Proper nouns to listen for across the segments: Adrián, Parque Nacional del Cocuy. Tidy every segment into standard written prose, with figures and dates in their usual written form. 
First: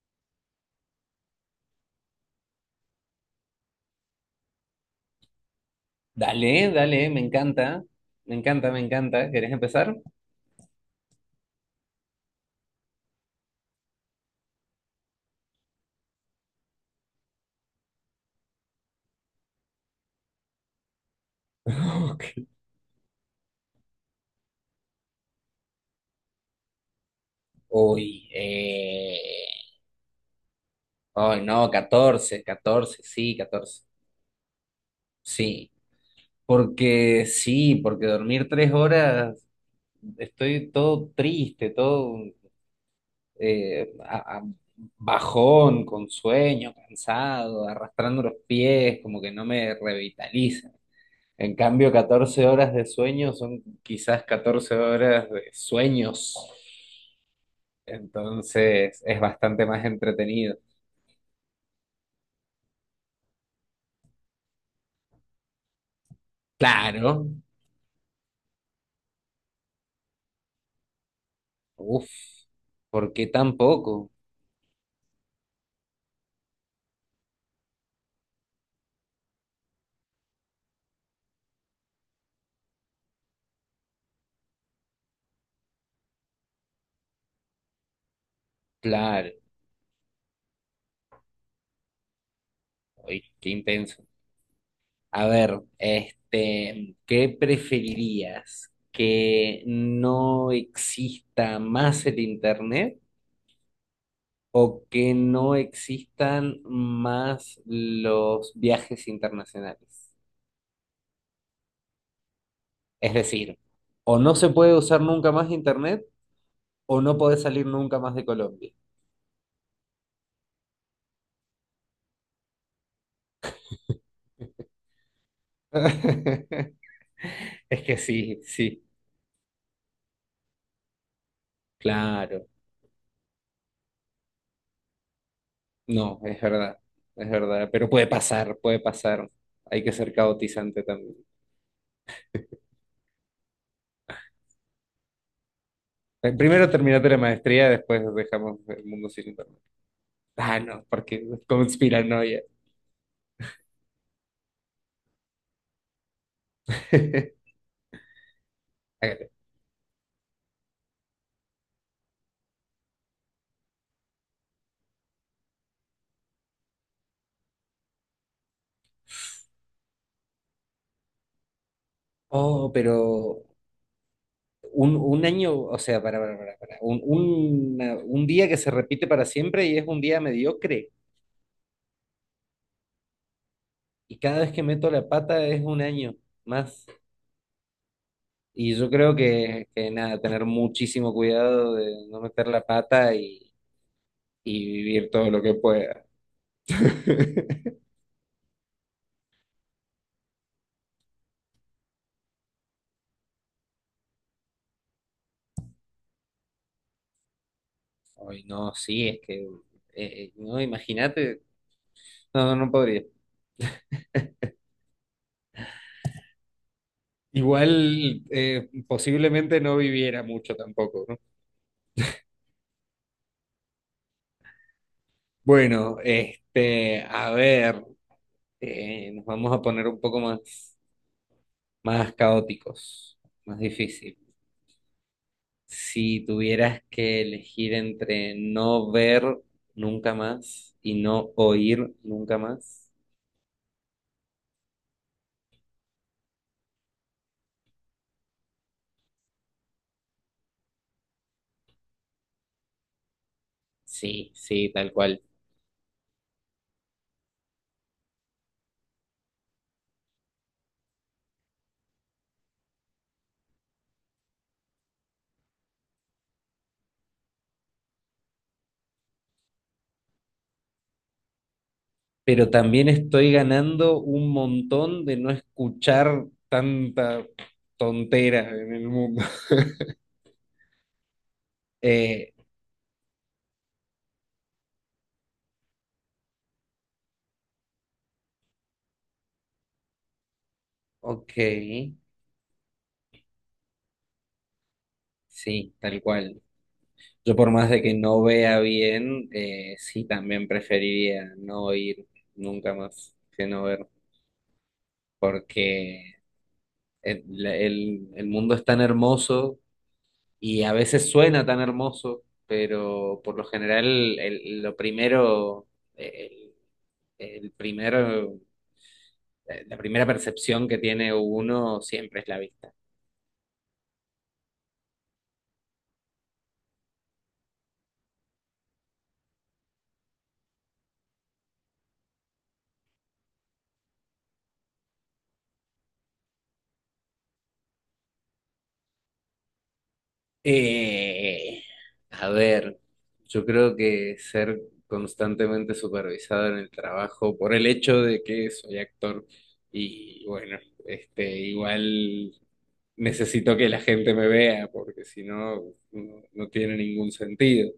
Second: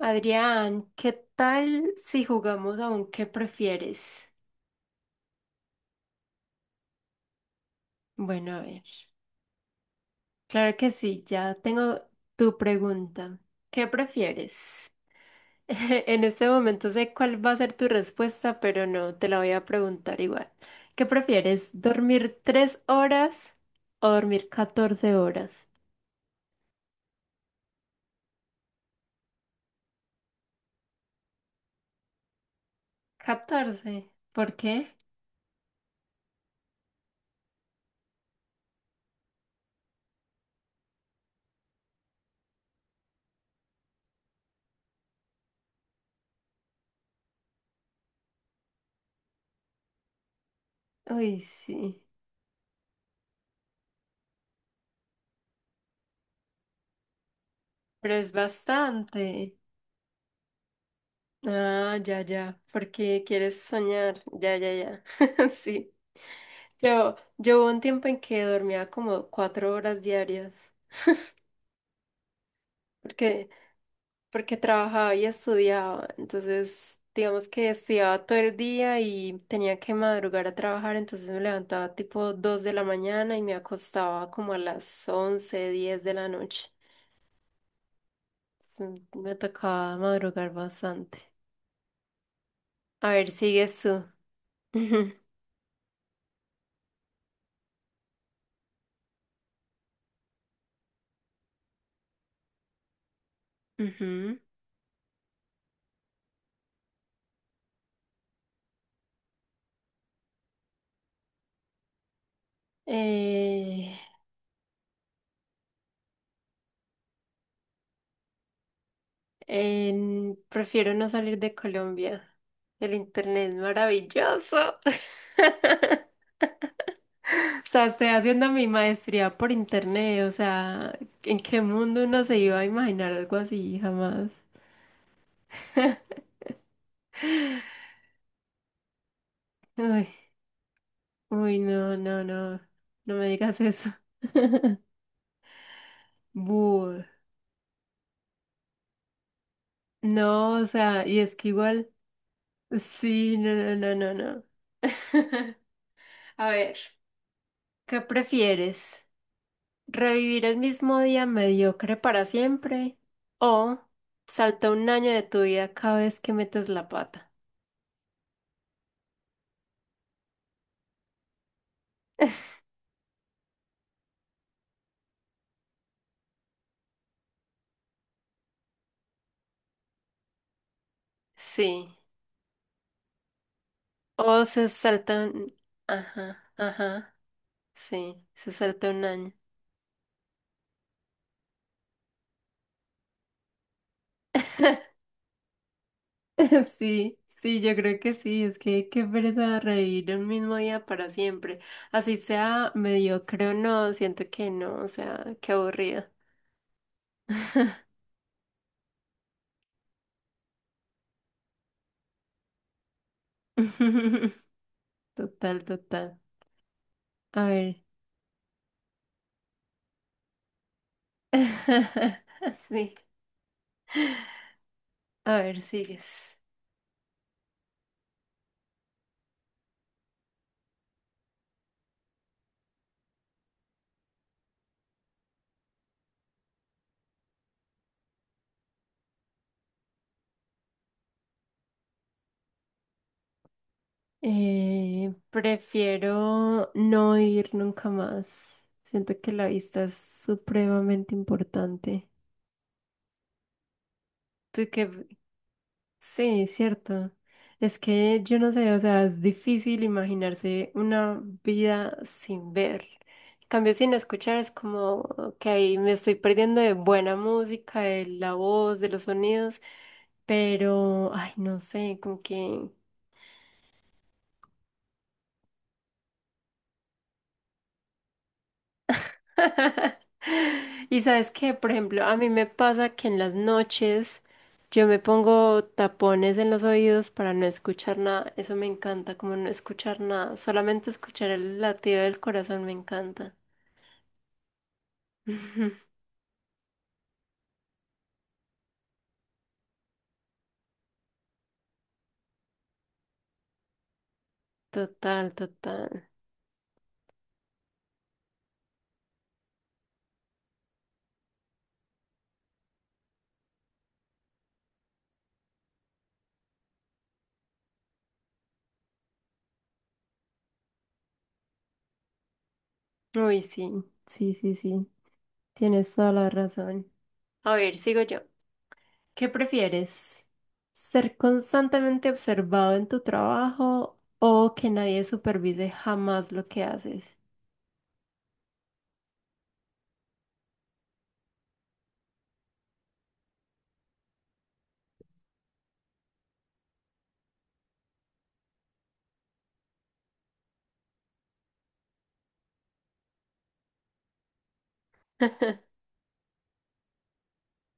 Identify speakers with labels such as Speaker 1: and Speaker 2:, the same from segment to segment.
Speaker 1: Adrián, ¿qué tal si jugamos a un qué prefieres?
Speaker 2: Dale, dale, me encanta. Me
Speaker 1: Bueno, a
Speaker 2: encanta, me
Speaker 1: ver.
Speaker 2: encanta. ¿Querés empezar?
Speaker 1: Claro que sí, ya tengo tu pregunta. ¿Qué prefieres? En este momento sé cuál va a ser tu respuesta, pero no, te la voy a preguntar igual. ¿Qué prefieres? ¿Dormir
Speaker 2: Ok.
Speaker 1: 3 horas o dormir 14 horas?
Speaker 2: Uy, Ay, no, 14, 14, sí, 14,
Speaker 1: 14. ¿Por qué?
Speaker 2: sí, porque sí, porque dormir tres horas, estoy todo triste, todo eh, a- a- bajón, con sueño, cansado, arrastrando los pies, como que no me revitaliza.
Speaker 1: Uy,
Speaker 2: En cambio,
Speaker 1: sí,
Speaker 2: 14 horas de sueño son quizás 14 horas de sueños.
Speaker 1: pero es
Speaker 2: Entonces es
Speaker 1: bastante.
Speaker 2: bastante más entretenido.
Speaker 1: Ah, ya, ya, porque quieres soñar, ya, ya, ya, sí.
Speaker 2: Claro.
Speaker 1: Yo hubo un tiempo en que dormía como 4 horas diarias,
Speaker 2: Uf, ¿por qué
Speaker 1: porque,
Speaker 2: tan poco?
Speaker 1: porque trabajaba y estudiaba, entonces digamos que estudiaba todo el día y tenía que madrugar a trabajar, entonces me levantaba tipo 2 de la mañana y me acostaba como a las 11, 10 de la noche. Entonces,
Speaker 2: Claro.
Speaker 1: me tocaba madrugar bastante. A
Speaker 2: Uy,
Speaker 1: ver,
Speaker 2: qué
Speaker 1: sigues tú.
Speaker 2: intenso. A ver, este, ¿qué preferirías? ¿Que no exista más el internet
Speaker 1: Ujú.
Speaker 2: o que no existan más los viajes internacionales? Es decir,
Speaker 1: Eh,
Speaker 2: o no se puede usar nunca más internet o no podés salir nunca más de Colombia.
Speaker 1: Prefiero no salir de Colombia. El internet es maravilloso. O
Speaker 2: Es
Speaker 1: sea,
Speaker 2: que
Speaker 1: estoy
Speaker 2: sí,
Speaker 1: haciendo mi
Speaker 2: sí,
Speaker 1: maestría por internet. O sea, ¿en qué mundo uno se
Speaker 2: claro.
Speaker 1: iba a imaginar algo así? Jamás.
Speaker 2: No, es verdad, es verdad. Pero puede pasar, puede pasar. Hay que
Speaker 1: Uy,
Speaker 2: ser caotizante también.
Speaker 1: uy, no, no, no. No me digas eso.
Speaker 2: Primero
Speaker 1: Bull.
Speaker 2: terminate la maestría, después dejamos el mundo sin internet.
Speaker 1: No,
Speaker 2: Ah,
Speaker 1: o
Speaker 2: no,
Speaker 1: sea, y
Speaker 2: porque
Speaker 1: es que igual.
Speaker 2: conspiranoia.
Speaker 1: Sí, no, no, no, no, no. A ver, ¿qué prefieres?
Speaker 2: Hágale.
Speaker 1: Revivir el mismo día mediocre para siempre o salta un año de tu vida cada vez que metes la pata.
Speaker 2: Oh, pero un año, o sea, un, un día que se repite para siempre y es un día mediocre.
Speaker 1: Sí.
Speaker 2: Y cada
Speaker 1: O
Speaker 2: vez que
Speaker 1: se
Speaker 2: meto la
Speaker 1: salta
Speaker 2: pata
Speaker 1: un...
Speaker 2: es un año
Speaker 1: Ajá,
Speaker 2: más.
Speaker 1: ajá. Sí, se
Speaker 2: Y
Speaker 1: salta
Speaker 2: yo
Speaker 1: un
Speaker 2: creo
Speaker 1: año.
Speaker 2: que, nada, tener muchísimo cuidado de no meter la pata y vivir todo lo que pueda.
Speaker 1: Sí, sí, yo creo que sí. Es que qué pereza revivir el mismo día para siempre. Así sea mediocre o no, siento que no. O sea, qué aburrido.
Speaker 2: Ay, no, sí, es que, no, imagínate, no, no podría.
Speaker 1: Total, total. A ver.
Speaker 2: Igual, posiblemente no viviera mucho tampoco, ¿no?
Speaker 1: Sí. A ver,
Speaker 2: Bueno,
Speaker 1: sigues.
Speaker 2: este, a ver, nos vamos a poner un poco más, más caóticos, más difícil. Si tuvieras que elegir entre no ver nunca más y no oír nunca más,
Speaker 1: Prefiero no ir nunca más. Siento que la vista es supremamente importante.
Speaker 2: sí,
Speaker 1: Tú
Speaker 2: sí,
Speaker 1: que...
Speaker 2: tal cual.
Speaker 1: Sí, cierto. Es que yo no sé, o sea, es difícil imaginarse una vida sin ver. En cambio, sin escuchar es como que ahí me estoy perdiendo de buena música, de la voz, de los sonidos, pero, ay, no sé, como
Speaker 2: Pero
Speaker 1: que...
Speaker 2: también estoy ganando un montón de no escuchar tanta tontera en el mundo.
Speaker 1: Y sabes que, por ejemplo, a mí
Speaker 2: Eh,
Speaker 1: me pasa que en las noches yo me pongo tapones en los oídos para no escuchar nada. Eso me encanta, como no escuchar nada. Solamente escuchar
Speaker 2: ok,
Speaker 1: el latido del corazón me encanta.
Speaker 2: sí, tal cual. Yo por más de que no vea bien, sí, también preferiría no oír nunca más que no ver,
Speaker 1: Total, total.
Speaker 2: porque... el mundo es tan hermoso y a veces suena tan hermoso, pero por lo general lo primero, el, el primero, la primera percepción que tiene uno siempre es la vista.
Speaker 1: Uy, sí, sí, sí, sí. Tienes toda la razón. A ver, sigo yo. ¿Qué prefieres? ¿Ser constantemente observado en tu trabajo o que nadie supervise jamás lo que haces?
Speaker 2: Eh, a ver, yo creo que ser constantemente supervisado en el trabajo por el hecho de que soy actor y bueno, este, igual necesito que la gente me vea, porque si no, no, no tiene ningún sentido.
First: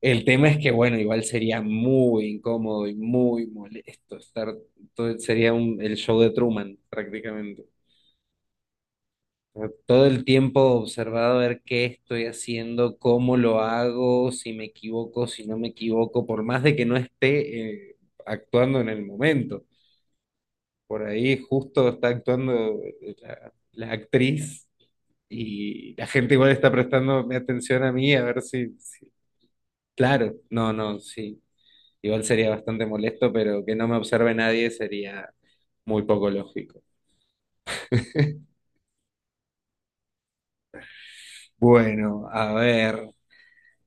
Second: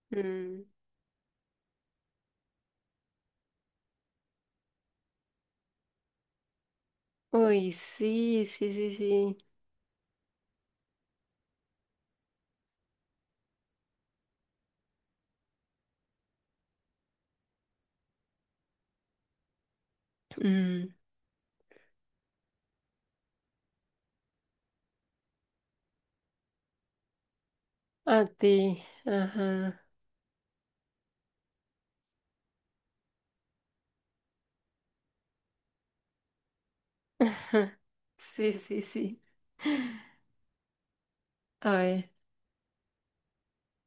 Speaker 2: El tema es
Speaker 1: Mm.
Speaker 2: que, bueno, igual sería muy incómodo y muy molesto estar, todo, sería un, el show de Truman prácticamente.
Speaker 1: Uy, sí, sí, sí, sí.
Speaker 2: O sea, todo el tiempo observado a ver qué estoy haciendo, cómo lo hago, si me equivoco, si no me equivoco, por más de que no esté actuando en el momento.
Speaker 1: Mm,
Speaker 2: Por ahí justo está actuando la actriz. Y la gente igual está prestándome atención a mí, a
Speaker 1: a
Speaker 2: ver
Speaker 1: ti,
Speaker 2: si, si-
Speaker 1: ajá.
Speaker 2: claro, no, no, sí. Igual sería bastante molesto, pero que no me observe nadie sería muy poco lógico.
Speaker 1: Ajá, sí, sí, sí. A ver.
Speaker 2: Bueno, a ver.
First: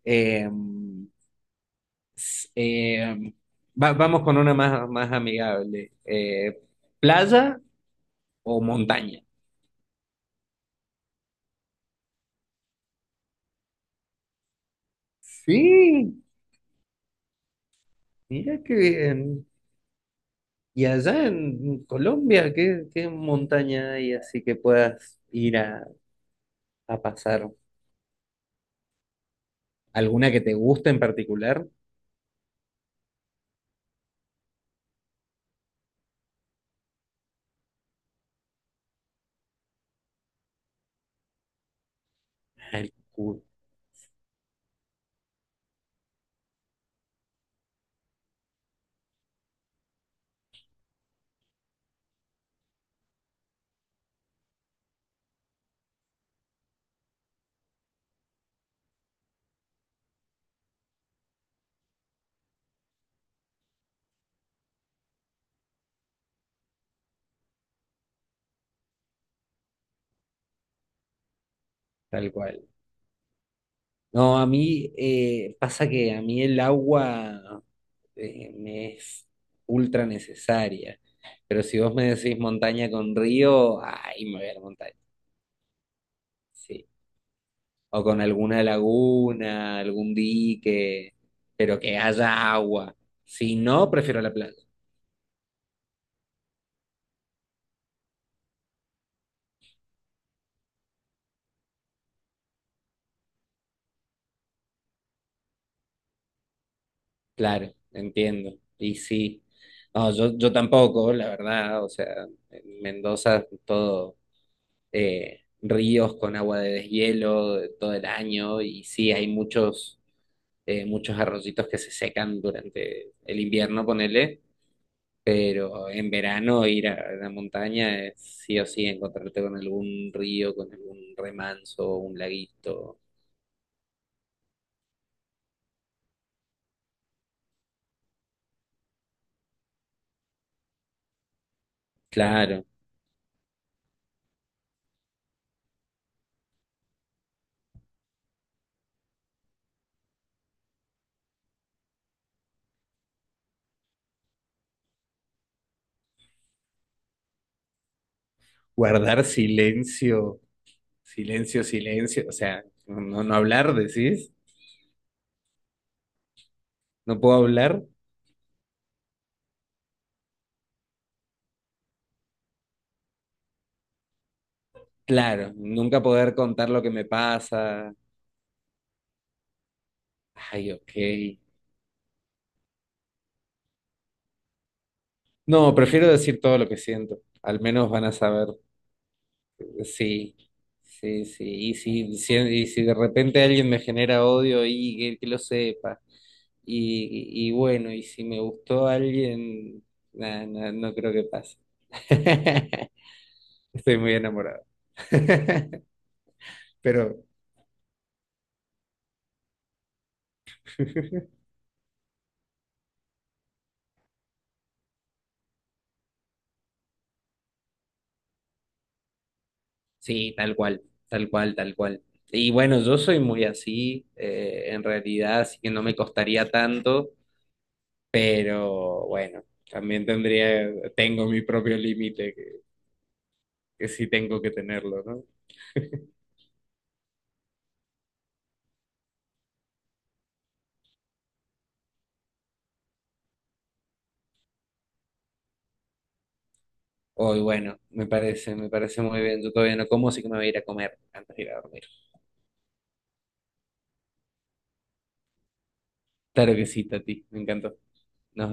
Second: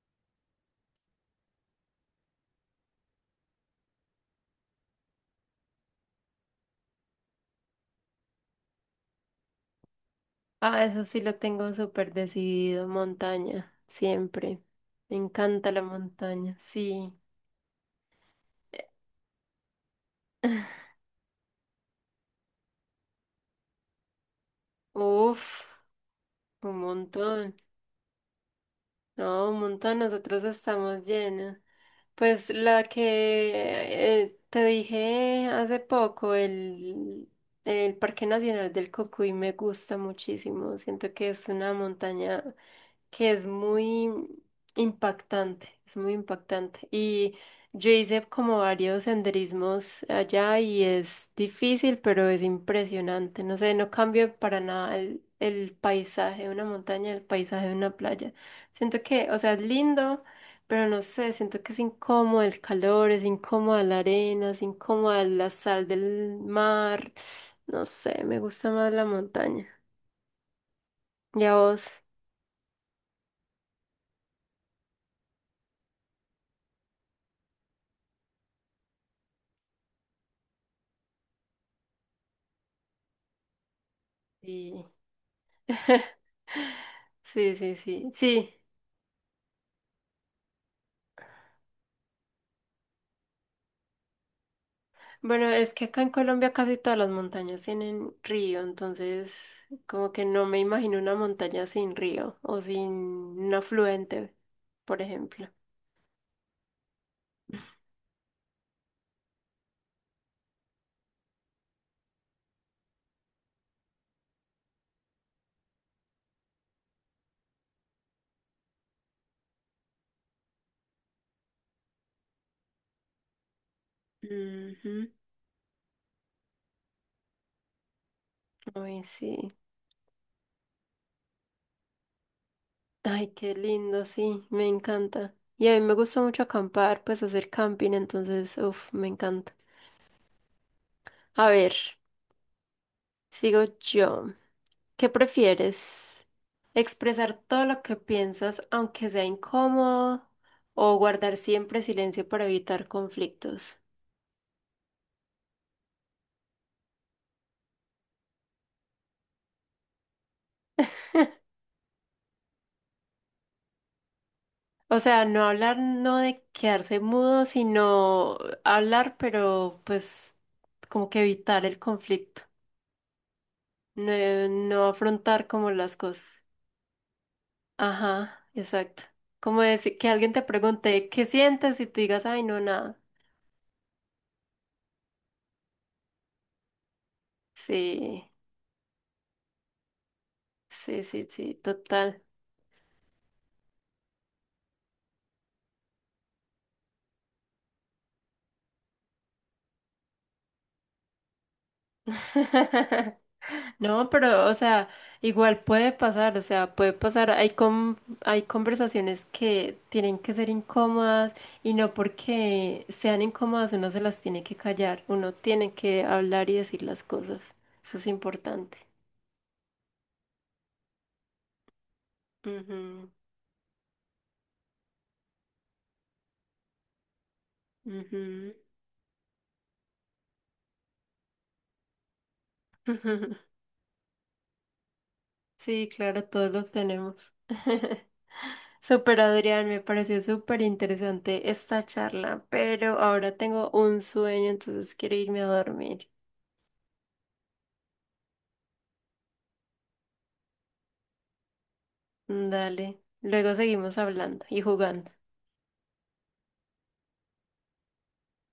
Speaker 2: eh, eh, vamos con una más, más amigable. ¿Playa o montaña?
Speaker 1: Ah, eso sí lo tengo súper decidido. Montaña, siempre. Me encanta la
Speaker 2: Sí,
Speaker 1: montaña, sí.
Speaker 2: mira qué bien. Y allá en Colombia, ¿qué, qué montaña hay así que puedas ir
Speaker 1: Uf, un
Speaker 2: a pasar?
Speaker 1: montón. No, un montón.
Speaker 2: ¿Alguna que
Speaker 1: Nosotros
Speaker 2: te guste en
Speaker 1: estamos llenos.
Speaker 2: particular?
Speaker 1: Pues la que te dije hace poco, el Parque Nacional del Cocuy me gusta muchísimo. Siento que es una montaña
Speaker 2: El
Speaker 1: que
Speaker 2: cu-
Speaker 1: es muy impactante, es muy impactante. Y yo hice como varios senderismos allá y es difícil, pero es impresionante. No sé, no cambia para nada el paisaje de una montaña, el paisaje de una playa. Siento que, o sea, es lindo, pero no sé, siento que es incómodo el calor, es incómoda la arena, es incómoda la sal del mar. No sé, me gusta más la montaña. ¿Y a vos?
Speaker 2: tal cual. No, a mí pasa que a mí el agua me es ultra necesaria. Pero si vos me decís montaña con río, ahí me voy a la
Speaker 1: Sí.
Speaker 2: montaña. Sí.
Speaker 1: Sí, sí,
Speaker 2: O
Speaker 1: sí,
Speaker 2: con
Speaker 1: sí.
Speaker 2: alguna laguna, algún dique, pero que haya agua. Si no, prefiero la playa.
Speaker 1: Bueno, es que acá en Colombia casi todas las montañas tienen río, entonces como que no me imagino una montaña sin río o sin un afluente, por ejemplo.
Speaker 2: Claro, entiendo. Y sí. No, yo, tampoco, la verdad. O sea, en Mendoza todo. Ríos con agua de deshielo de todo el año y sí, hay muchos, muchos arroyitos que se secan durante el invierno, ponele,
Speaker 1: Ujú.
Speaker 2: pero en verano ir a la montaña es sí o sí
Speaker 1: Ay,
Speaker 2: encontrarte
Speaker 1: sí.
Speaker 2: con algún río, con algún remanso, un laguito.
Speaker 1: Ay, qué lindo, sí, me encanta. Y a mí me gusta mucho acampar, pues hacer camping, entonces, uff, me encanta. A ver,
Speaker 2: Claro,
Speaker 1: sigo yo. ¿Qué prefieres? Expresar todo lo que piensas, aunque sea incómodo, o guardar siempre silencio para evitar conflictos.
Speaker 2: guardar silencio, silencio, silencio, o sea, no, no hablar, decís,
Speaker 1: O sea, no hablar, no de quedarse
Speaker 2: no puedo
Speaker 1: mudo,
Speaker 2: hablar.
Speaker 1: sino hablar, pero pues como que evitar el conflicto, no, no afrontar
Speaker 2: Claro,
Speaker 1: como las
Speaker 2: nunca poder
Speaker 1: cosas.
Speaker 2: contar lo que me pasa.
Speaker 1: Ajá, exacto. Como decir que alguien te
Speaker 2: Ay, ok.
Speaker 1: pregunte qué sientes y tú digas, ay, no, nada.
Speaker 2: No, prefiero decir todo lo que siento. Al menos van a
Speaker 1: Sí,
Speaker 2: saber sí,
Speaker 1: sí, sí,
Speaker 2: sí, sí.
Speaker 1: sí,
Speaker 2: Y si,
Speaker 1: total.
Speaker 2: si- y si de repente alguien me genera odio y que lo sepa. Y bueno, y si me gustó alguien, nah, nah, no creo que pase. Estoy
Speaker 1: No,
Speaker 2: muy
Speaker 1: pero, o
Speaker 2: enamorado.
Speaker 1: sea, igual puede pasar, o sea, puede
Speaker 2: Pero
Speaker 1: pasar. Hay conversaciones que tienen que ser incómodas y no porque sean incómodas uno se las tiene que callar, uno tiene que hablar y decir las cosas. Eso es importante.
Speaker 2: sí, tal cual, tal cual, tal cual. Y bueno, yo
Speaker 1: Ujú,
Speaker 2: soy muy así, en realidad, así que no me costaría tanto. Pero bueno, también tendría, tengo mi propio límite
Speaker 1: ujú.
Speaker 2: que sí tengo que tenerlo, ¿no?
Speaker 1: Sí, claro, todos los tenemos. Super Adrián, me pareció súper interesante esta charla, pero ahora tengo un sueño, entonces quiero irme a dormir.
Speaker 2: Hoy, bueno, me parece muy bien. Yo todavía no como, así que me voy a ir a comer antes de ir a dormir.
Speaker 1: Dale, luego seguimos hablando y jugando.
Speaker 2: Claro que sí, Tati, me encantó. Nos vemos.